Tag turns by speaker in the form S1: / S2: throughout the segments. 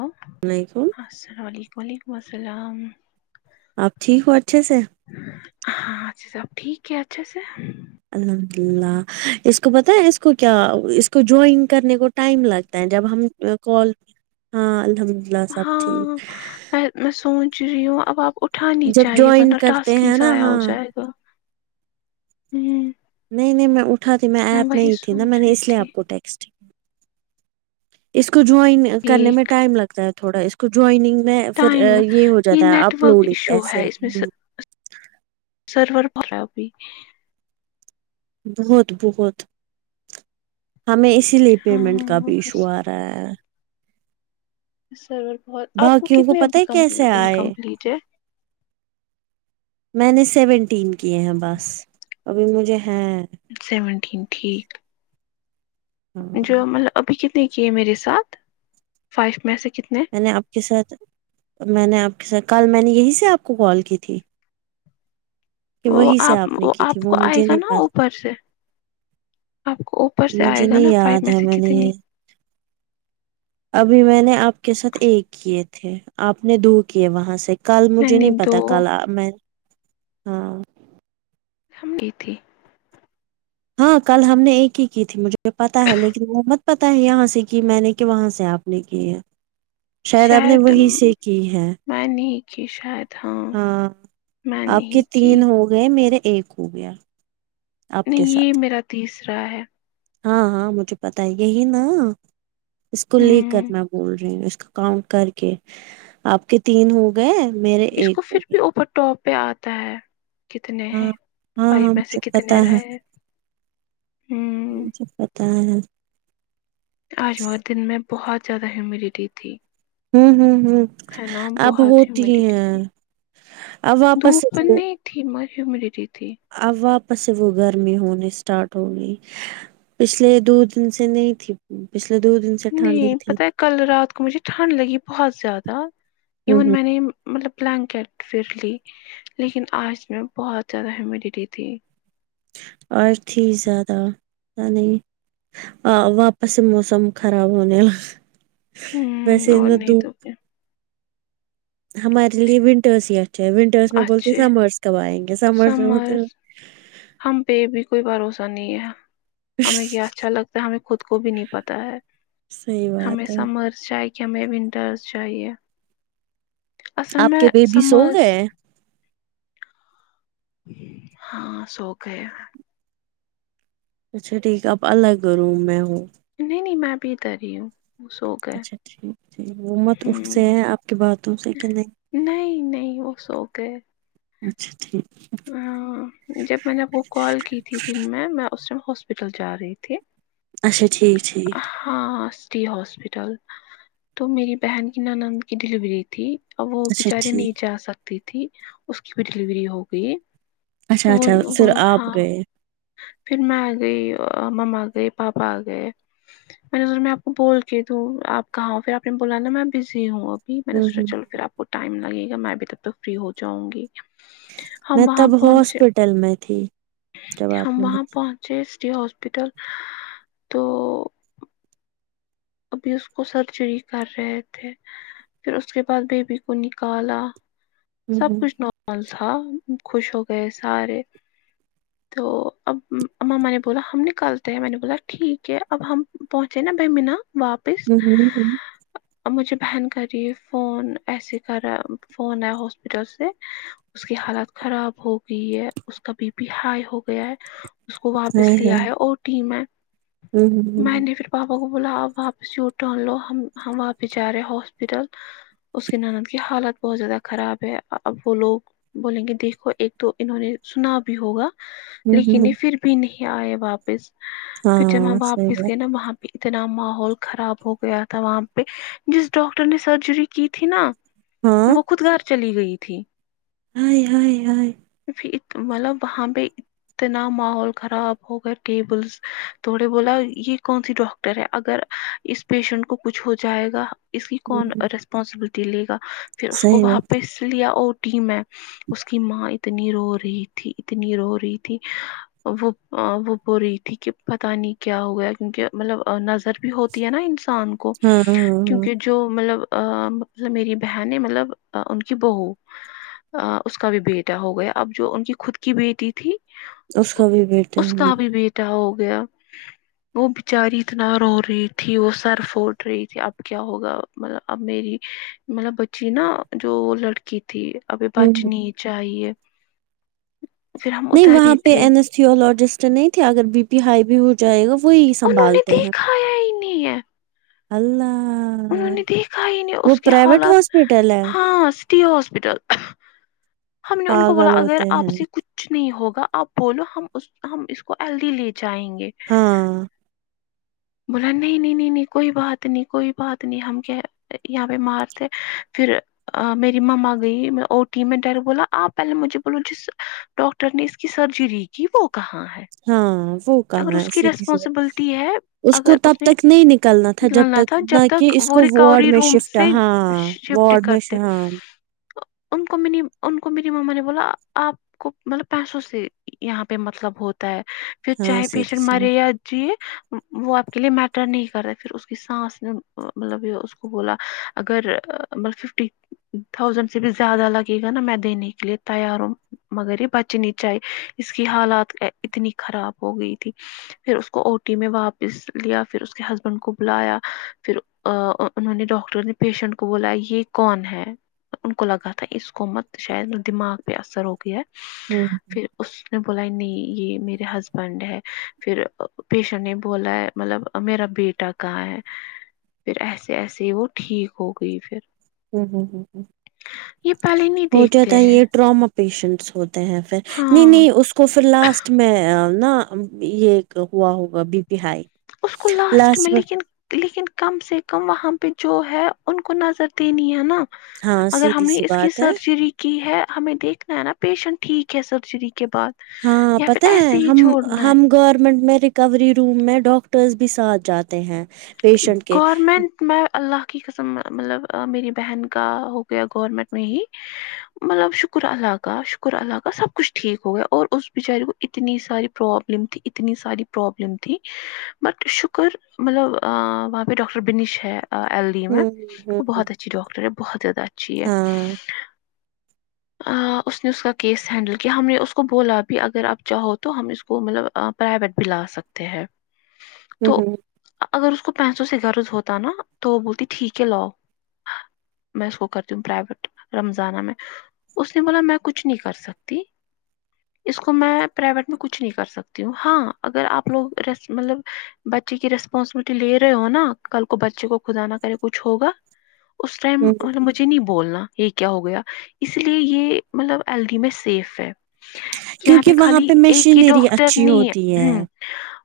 S1: آں
S2: نہیں تو
S1: السلام علیکم و علیکم السلام
S2: آپ ٹھیک ہو اچھے سے
S1: ہاں اچھا سب ٹھیک ہے اچھے سے
S2: الحمد اللہ اس کو پتہ ہے اس کو کیا اس کو جوائن کرنے کو ٹائم لگتا ہے جب ہم کال ہاں الحمد اللہ سب
S1: ہاں
S2: ٹھیک
S1: میں سوچ رہی ہوں اب آپ اٹھ اٹھانی
S2: جب
S1: چاہیے
S2: جوائن
S1: ورنہ
S2: کرتے
S1: ٹاسک ہی
S2: ہیں نا
S1: ضائع ہو
S2: ہاں
S1: جائے گا ہمم
S2: نہیں نہیں میں اٹھا تھی میں ایپ میں ہی تھی نا میں
S1: سوچ
S2: نے
S1: رہی
S2: اس لیے
S1: تھی
S2: آپ کو ٹیکسٹ اس کو جوائن کرنے میں
S1: ایک
S2: ٹائم لگتا ہے تھوڑا اس جوائننگ میں پھر
S1: ٹائم
S2: یہ ہو جاتا ہے
S1: نیٹ ورک
S2: اپلوڈنگ
S1: ایشو
S2: ایسے
S1: ہے اس میں سرور بلا اب بھی
S2: بہت بہت ہمیں اسی لیے پیمنٹ کا
S1: ہاں
S2: بھی ایشوآرا اے
S1: سرور بہت آپ کو
S2: باقیوں
S1: کتنے
S2: پتا
S1: ابھی
S2: ہے
S1: کم
S2: کیسے آئے
S1: انکمپلیٹ ہے
S2: میں نے سیونٹین کیے ہیں بس ابھی مجھے ہیں
S1: سیونٹین ٹھیک
S2: ہاں
S1: جو مطلب ابھی کتنے کی ہے میرے ساتھ فائف میں ایسے کتنے
S2: میں نے آپ کے ساتھ میں نے آپ کے ساتھ کل میں نے یہیں سے آپ کو کال کی تھی کہ
S1: وہ
S2: وہی سے
S1: آپ
S2: نے
S1: وہ
S2: کی تھی
S1: آپ کو آئے
S2: مجھے
S1: گا
S2: نہیں
S1: نا
S2: پتا
S1: اوپر سے آپ کو اوپر سے
S2: مجھے
S1: آئے گا
S2: نہیں
S1: نا فائفی
S2: یاد
S1: میں
S2: ہے نے
S1: کتنی
S2: یہ ابھی میں نے آپ کے ساتھ ایک کیے تھے آپ نے دو کیے وہاں سے کل
S1: میں
S2: مجھے
S1: نے
S2: نہیں
S1: دو
S2: پتا کل میں ہاں
S1: ہم کی تھی
S2: ہاں کل ہم نے ایک ہی کی تھی مجھے پتا ہے لیکن وہ مت پتا ہے یہاں سے کہ میں نے کہ وہاں سے آپ ایک ہی ہے آپ نے
S1: شاید
S2: وہی سے کی ہے
S1: میں نے کی شاید ہاں میں
S2: آپ کے
S1: نہیں کی
S2: تین ہو گئے میرا ایک ہو گیا آپ کے
S1: نہیں یہ
S2: ساتھ
S1: میرا تیسرا ہے
S2: ہاں ہاں مجھے پتا یہی نا اس کو لے کر
S1: ہوں
S2: میں بول رہی ہوں اس کا کاؤنٹ کر کے آپ کے تین ہو گئے میرے
S1: اس
S2: ایک
S1: کو
S2: ہو
S1: پھر
S2: گئے
S1: بھی اوپرٹاپ پہ آتا ہے کتنے
S2: ہاں
S1: ہیں
S2: ہاں
S1: فائف
S2: ہاں
S1: میں سے
S2: مجھے پتا
S1: کتنے
S2: ہے
S1: رہے ہیں ہوں
S2: ہاں
S1: آج مگر دن میں بہت زیادہ ہیمیڈیٹی تھی
S2: ہوں ہ ہوں
S1: ہے نا
S2: اب
S1: بہت
S2: ہوتی
S1: ہیومیڈیٹی
S2: ہیں
S1: تھی
S2: اب واپس
S1: دھوپ نہیں تھی مر ہیمیڈیٹی تھی
S2: اب واپس سے وہ گرمی ہونے اسٹارٹ ہو گئی پچھلے دو دن سے نہیں تھی پچھلے دو دن سے ٹھنڈ
S1: نہیں
S2: ہی تھی
S1: پتہ ہے کل رات کو مجھے ٹھنڈ لگی بہت زیادہ
S2: ہوں
S1: ایون
S2: ہوں
S1: میں نے مطلب بلینکیٹ پھر لی لیکن آج میں بہت زیادہ ہیمیڈیٹی تھی
S2: اور تھی زیادہ نہیں آ واپس موسم خراب ہوں نے
S1: ہوں اور نہیں تو کیا
S2: ہمارے لیے ونٹرس ہی اچھے ہے ونٹرس میں بولتی
S1: اچھے
S2: سمرس کب آئیں گے سمرس میں بولتے
S1: سمر ہم پہ بھی کوئی بھروسہ نہیں ہے ہمیں کیا اچھا لگتا ہے ہمیں خود کو بھی نہیں پتا ہے
S2: صحیح
S1: ہمیں
S2: بات ہے
S1: سمر کہ ہم ونٹرس چاہیے اصل
S2: آپ
S1: میں
S2: کے بیبی سو
S1: سمرس
S2: گئے
S1: ہاں سو گۓ
S2: اچھا ٹھیک ہے اب الگ روم میں ہوں
S1: نہیں نہیں میں بھیت رہی ہوں وہ سو گئے
S2: اچھا ٹھیک وہ مت اس سے
S1: ہوں
S2: ہے آپ کی باتوں سے کہ نہیں
S1: نہیں نہیں وہ سو گئے
S2: اچھا ٹھیک ہے
S1: ہ جب میں نے وہ کال کی تھی دن میں میں اس ٹائم ہاسپٹل جا رہی تھی
S2: اچھا ٹھیک ٹھیک
S1: ہاں اسٹی ہاسپٹل تو میری بہن کی نانند کی ڈیلیوری تھی وہ
S2: اچھا
S1: بچاری
S2: ٹھیک
S1: نہیں جا سکتی تھی اس کی بھی ڈیلیوری ہو گئی
S2: اچھا
S1: تو
S2: اچھا پھر آپ
S1: ہاں
S2: گئے
S1: پھر میں آ گئی مما آ گئی پاپا آ گئے میں نے میں آپ کو بول کے دوں آپ کہاں ہو پھر آپ نے بولا نا میں بزی ہوں اب جی میں نے
S2: ہوں
S1: سوچا
S2: ہوں
S1: چل پھر آپ کو ٹائم لگے گا میں اب تب تک فری ہو جاؤں گی ہم
S2: میں
S1: وہاں
S2: تب
S1: پہنچے
S2: ہاسپٹل میں تھی جب
S1: ہم
S2: آپ نے
S1: وہاں
S2: ہوں
S1: پہنچ ہاسپٹل تو ابھی اس کو سرجری کر رہے تھے پھر اس کے بعد بیبی کو نکالا سب
S2: ہوں
S1: کچھ نومل تھا خوش ہو گئے سارے تو اب اماماں نے بولا ہم نکالتے ہیں میں نے بولا ٹھیک ہے اب ہم پہنچے نا بمینہ واپس
S2: ہ ہ ہ
S1: مجھے بہن کری فون ایسے کرا فون آیا ہاسپٹل سے اس کی حالت خراب ہو گئی ہے اس کا بی پی ہائی ہو گیا ہے اس کو
S2: ہائے
S1: واپس لیا
S2: ہائے
S1: ہے اور ٹیم ہے
S2: ہوں
S1: میں
S2: ہوں
S1: نے پھر پاپا کو بولا اب واپس ی ٹن لو ہم ہم واپس جا رہے ہاسپٹل اس کی ناند کی حالت بہت زیادہ خراب ہے اب وہ لوگ بولیں گے دیکھو ایک تو انہوں نے سنا بھی ہوگا
S2: ہوں ہوں
S1: لیکن یہ
S2: ہوں
S1: پھر بھی نہیں آئے واپس پھر جب
S2: ہاں
S1: ہم
S2: صحیح
S1: واپس
S2: بات
S1: گئے نا وہاں پہ اتنا ماحول خراب ہو گیا تھا وہاں پہ جس ڈاکٹر نے سرجری کی تھی نا
S2: ہاں
S1: وہ خود گھر چلی گئی تھی
S2: ہا ۓ ہا ۓ
S1: مطلب وہاں پہ تو نہ ماحول خراب ہو گئے کیبلس تھوڑے بولا یہ کون سی ڈاکر ٹر ہے اگر اس پیشنٹ کو کچھ ہو جائے گا اس کی کون
S2: ہوں
S1: ریسپانسبلٹی لے گا پھر اس کو
S2: صحیح میں
S1: واپس لیا او ٹی میں اس کی ماں اتنی رو رہی تھی اتنی رو رہی تھی وہ وہ بول رہی تھی کہ پتہ نہیں کیا ہو گیا کیونکہ مطلب نظر بھی ہوتی ہے نا انسان کو کو
S2: ہاں ہاں ہاں
S1: کیونکہ جو جو مطلب میری بہن ہے مطلب ان کی بہو اس کا بھی بیٹ کیا ہو گیا اب جو ان کی خود کی بیٹی تھی
S2: اس کا بھی بیٹا ہے
S1: اس کا بھی
S2: ہوں
S1: بیٹا ہو گیا وہ بچاری اتنا رو رہی تھی وہ سر پھوڑ رہی تھی اب کیا ہوگا مطلب اب میری مطلب بچی نا جو لڑکی تھی ابھی
S2: ہوں
S1: بچنی چاہیے پھر ہم
S2: نہیں
S1: ادھر
S2: وہاں
S1: ہی
S2: پہ
S1: تھے
S2: ان اس ٹی اولیجست نہیں تھے اگر بی پی ہائی بھی ہو جائے گا وہی
S1: انہوں نے
S2: سنبھالتے ہیں
S1: دیکھایا ہی نہیں ہے
S2: اللہ
S1: انہوں نے دیکھا ہی نہیں اس
S2: وہ
S1: کے
S2: پرائیویٹ
S1: حالات
S2: ہاسپٹل ہے
S1: ہاں سٹی ہاسپٹل ہم نے ان کو بولا
S2: پاگل
S1: اگر
S2: ہوتے
S1: آپ
S2: ہیں
S1: سے کچھ کچھ نہیں ہوگا آپ بولو ہم ہم اس کو ہلدی لے جائیں گے
S2: ہاں
S1: بولا نہیں نہیں نہیں نہیں کوئی بات نہیں کوئی بات نہیں ہم کہ یہاں پہ مارتے پھر میری ممما گئی ا ٹی میں ڈر بولا آپ پہلے مجھے بولو جس ڈاکٹر نے اس کی سرجری کی وہ کہاں ہے
S2: ہاں وہ کہاں
S1: اگر
S2: ہے
S1: اس کی
S2: سیدھی سور
S1: ریسپانسبلٹی ہے
S2: اس کو
S1: اگر
S2: تب
S1: نے
S2: تک نہیں نکلنا تھا جب
S1: نکالنا
S2: تک نہ
S1: جب
S2: کہ
S1: تک
S2: اس
S1: وہ
S2: کو وارڈ
S1: ریکوری
S2: میں
S1: روم
S2: شفٹ
S1: سے
S2: ہاں
S1: شفٹ
S2: وارڈ میں
S1: کرتے
S2: ہاں
S1: ان کو میری ان کو میری ماما نے بولا آپ کو مطلب پیسوں سے یہاں پہ مطلب ہوتا ہے پھر
S2: ہاں
S1: چاہے
S2: سیدھی
S1: پیشنٹ
S2: سی بات
S1: مرے یا جئے وہ آپ کے لیے میٹر نہیں کرتا پھر اس کی سانس مطلب بولا اگر مطلب ففٹی ٹھوسند سے بھی زیادہ لگے گا نا میں دینے کے لیے تیار ہوں مگر یہ بچنی چاہیے اس کی حالات اتنی خراب ہوگیی تھی پھر اس کو اوٹی میں واپس لیا پھر اس کے ہسبنڈ بلایا انہوں نے ڈاکٹر نے پیشنٹ کو بولا یہ کون ہے ان کو لگا تھا اسکومت شاید دماگ پے اثر ہوگیا ہے
S2: [inaudible]
S1: اسنے بولا ہے نئی یہ میرے ہس بنڈ ہے پھر پیشنٹ نے بولا ہے مطلب میرا بیٹا کہاں ہے پھر ایسے ایسے ہی وہ ٹھیک ہو گئی پھر
S2: ہ ہ ہ ہ
S1: یہ پہلے نہیں
S2: ہو جاتا
S1: دیکھتے
S2: ہے
S1: ہیں
S2: یہ ڈرام پیشنٹس ہوتے ہیں پھر نہیں
S1: ہاں
S2: نہیں اس کو پھر لاسٹ میں نا یہ اک ہوا ہوگا بی پی ہائی
S1: اس کو لاسٹ میں لیکن لیکن کم سے کم وہاں پہ جو ہے ان کو نظر دینی ہے نا
S2: ہاں
S1: اگر
S2: سیدھی
S1: ہم نے
S2: سی
S1: اس کی
S2: بات ہے
S1: سرجری کی ہے ہمیں دیکھنا ہے نا پیشنٹ ٹھیک ہے سرجری کے بعد
S2: ہاں
S1: یا پھر
S2: پتا ہے
S1: ایسے ہی
S2: ہم
S1: چھوڑنا ہے
S2: ہم گورنمنٹ میں ریکوری روم میں ڈاکٹرس بھی ساتھ جاتے ہیں پیشنٹ کے
S1: گورمنٹ میں اللہ کی قسم مطلب میری بہن کا ہو گیا گورنمنٹ میں ہی مطلب شکر اللہ کا شکر اللہ کا سب کچھ ٹھیک ہو گیا اور اس بیچارے کو اتنی ساری پرابلم تھی اتنی ساری پرابلم تھی بٹ شکر مطلب آآں وہاں پہ ڈاکٹر بنیش ہے آ ایل ڈی میں
S2: ہوں ہ
S1: وہ
S2: ہ
S1: بہت اچھی ڈاکٹر ہے بہت زیادہ اچھی ہے
S2: ہاں
S1: آآں اس نے اس کا کیس ہینڈل کیا ہم نے اس کو بولا بھی اگر آپ چاہو تو ہم اس کو مطلب آ پرائیویٹ بھی لا سکتے ہیں تو
S2: [unintelligible]
S1: اگر اس کو پیسوں سے غرض ہوتا نا تو وہ بولتی ٹھیک ہے لاؤ میں اس کو کرتی ہوں پرائیویٹ رمضانہ میں اس نے بولا میں کچھ نہیں کر سکتی اس کو میں پرائیویٹ میں کچھ نہیں کر سکتی ہوں ہاں اگر آپ لوگ ریس مطلب بچے کی ریس پانسیبلئٹی لے رہے ہو نا کل کو بچے کو خدا نہ کرے کچھ ہوگا اس ٹائم
S2: ہ
S1: مطلب بچ مجھے نہیں بولنا یہ کیا ہو گیا اس لیے یہ مطلب ایل ڈی میں سیف ہے یہاں پہ
S2: کیونکہ وہاں
S1: خالی ایک ہی
S2: مشینری
S1: ڈاکٹر
S2: اچھی
S1: نہیں ہے
S2: ہوتی
S1: اہمم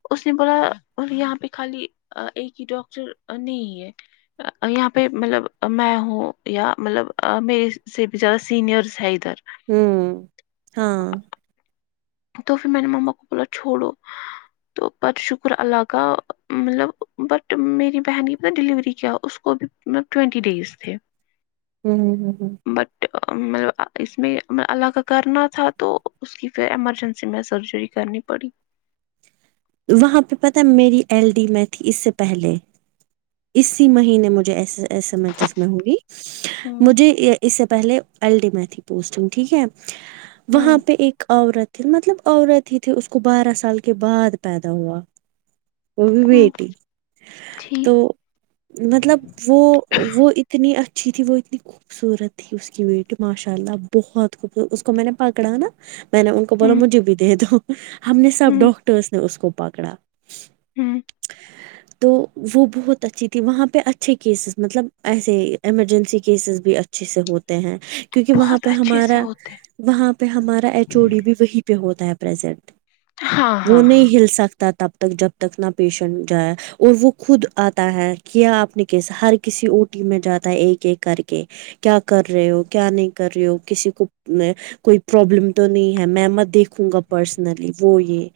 S1: اس نے بولا یہاں پہ خالی ایک ہی ڈاکٹر نہیں ہے یہاں پہ مطلب میں ہوں یا مطلب آ میرے سے زیادہ سینئرس ہے ادھر
S2: ہوں ہاں
S1: تو پھر میں نے مما کو بولا چھوڑو تو بٹ شکر اللہ کا مطلب بٹ میری بہن کی ڈلیوری کیا اس کو بھی مطلب ٹوینٹی ڈیز تھے
S2: ہوں ہوں ہوں
S1: بٹ مطلب آ اس میں میں اللہ کا کرنا تھا تو اس کی پھر ایمر جنسی میں سرجری کرنی پڑی
S2: وہاں پہ پتہ میری ایل ڈی میں تھی اس سے پہلے اسی مہینے مجھے ایسے ایسے ایمرجنسی میں ہوئی
S1: ہوں
S2: مجھے یہ اس سے پہلے ایل ڈی میں تھی پوسٹنگ ٹھیک ہے وہاں
S1: ہوں
S2: پہ ایک عورت مطلب عورت ہی تھی اس کو بارہ سال کے بعد پیدا ہوا وہ بھی
S1: ہوں
S2: بیٹی تو
S1: ٹھیک
S2: مطلب وہ وہ اتنی اچھی تھی وہ اتنی خوبصورت تھی اس کی بیٹی ماشاء اللہ بہت خوبصورت اس کو میں نے پکڑا نا میں نے ان کو بولا
S1: ہوں
S2: مجھے بھی دے دو ہم نے سب
S1: ہوں
S2: ڈاکٹرس نے اس کو پکڑا
S1: ہوں
S2: تو وہ بہت اچھی تھی وہاں پہ اچھے کیسز مطلب ایسے ایمرجنسی کیسز بھی اچھے سے ہوتے ہیں کیونکہ وہاں
S1: بہت
S2: پہ
S1: اچھے سے
S2: ہمارا
S1: ہوتے
S2: وہاں پہ ہمارا ایچو ڈی بھی وہیں پہ ہوتا ہے پرزینٹ
S1: ہاں
S2: وہ
S1: ہاں ہاں
S2: نہیں ہل سکتا تب تک جب تک نہ پیشنٹ جائے اور وہ خود آ تا ہے کیا آپ نے کیسے ہر کسی او ٹی میں جاتا ہے ایک ایک کر کے کیا کر رہے ہو کیا نہیں کر رہے ہو کسی کو میں کوئی پرابلم تو نہیں ہے میں میں دیکھوں گا پرسنلی وہ یہ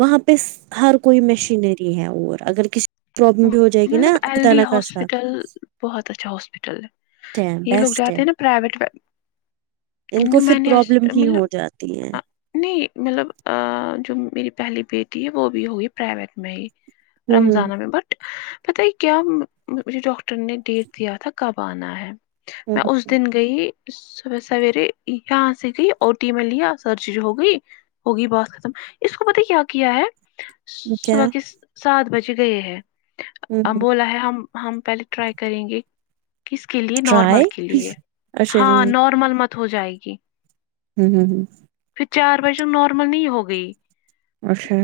S2: وہاں پہ ہر کوئی مشینری ہے اور اگر کسی پرابلم بھی ہو جائے گی
S1: مطلب
S2: نا
S1: ایل
S2: خدا نہ
S1: ڈی
S2: خاصہ
S1: ہاسپٹل بہت اچھا ہاسپٹل ہے
S2: ہے
S1: یہ لوگ
S2: بیسٹ ہے
S1: جاتے ہیں نا پرائیویٹ [unintelligible]
S2: ان کو پھر پرابلم ہی ہو
S1: مطلب
S2: جاتی ہے
S1: نہیں مطلب آآآ جو میری پہلی بیٹی ہے وہ بھی ہوئی پرائیویٹ میں ہی
S2: ہوں ہوں
S1: رمضانہ میں بٹ پتہ ہے کیا مم مجھے ڈاکٹر نے ڈیٹ دیا تھا کب آنا ہے
S2: ہوں
S1: میں
S2: ہوں
S1: اس دن گئی صبح سویرے یہاں سے گئی او ٹی میں لیا سرجری ہو گئی ہوگئی بات ختم اس کو پتہ ہے کیا کیا ہے
S2: کیا
S1: صبح کے سات بجے گئے ہے ام بولا ہے ہم ہم پہلے ٹرائی کریں گے کس کے لیے نارمل
S2: ٹرائی
S1: کے لیے
S2: اچھا جی
S1: ہاں نارمل مت ہو جائے گی
S2: ہمم
S1: پھر چار بجے نارمل نہیں ہو گئی
S2: اچھا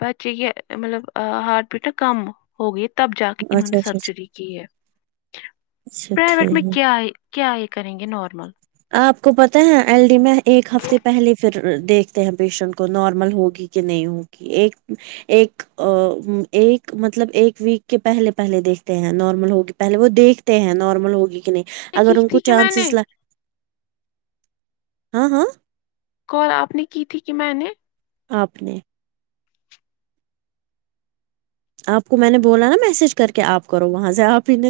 S1: بچئیں مطلب ہارٹ بیٹ نہ کم ہو گئی ہے تب جا کے انہوں
S2: اچھا
S1: نے
S2: اچھا اچھا
S1: سرجری
S2: اچھا
S1: پرائیویٹ میں
S2: ٹھیک
S1: کیا کیا یہ کریں گے نارمل
S2: آپ کو پتہ ہے ایل ڈی میں ایک ہفتے پہلے پھر دیکھتے ہیں پیشنٹ کو نارمل ہوگی کہ نہیں ہوگی ایک ایک ایک مطلب ایک ویک کے پہلے پہلے دیکھتے ہیں نارمل ہوگ پہلے وہ دیکھ ہیں نارمل ہوگی کہ نہیں
S1: کی
S2: اگر ان کو
S1: تھی کہ میں نے
S2: چانسزل ہاں ہاں
S1: کال آپ نے کی تھی کہ میں نے
S2: آپ نے آپ کو میں نے بولا نا میسج کر کے آپ کرو وہاں سے آپ ہی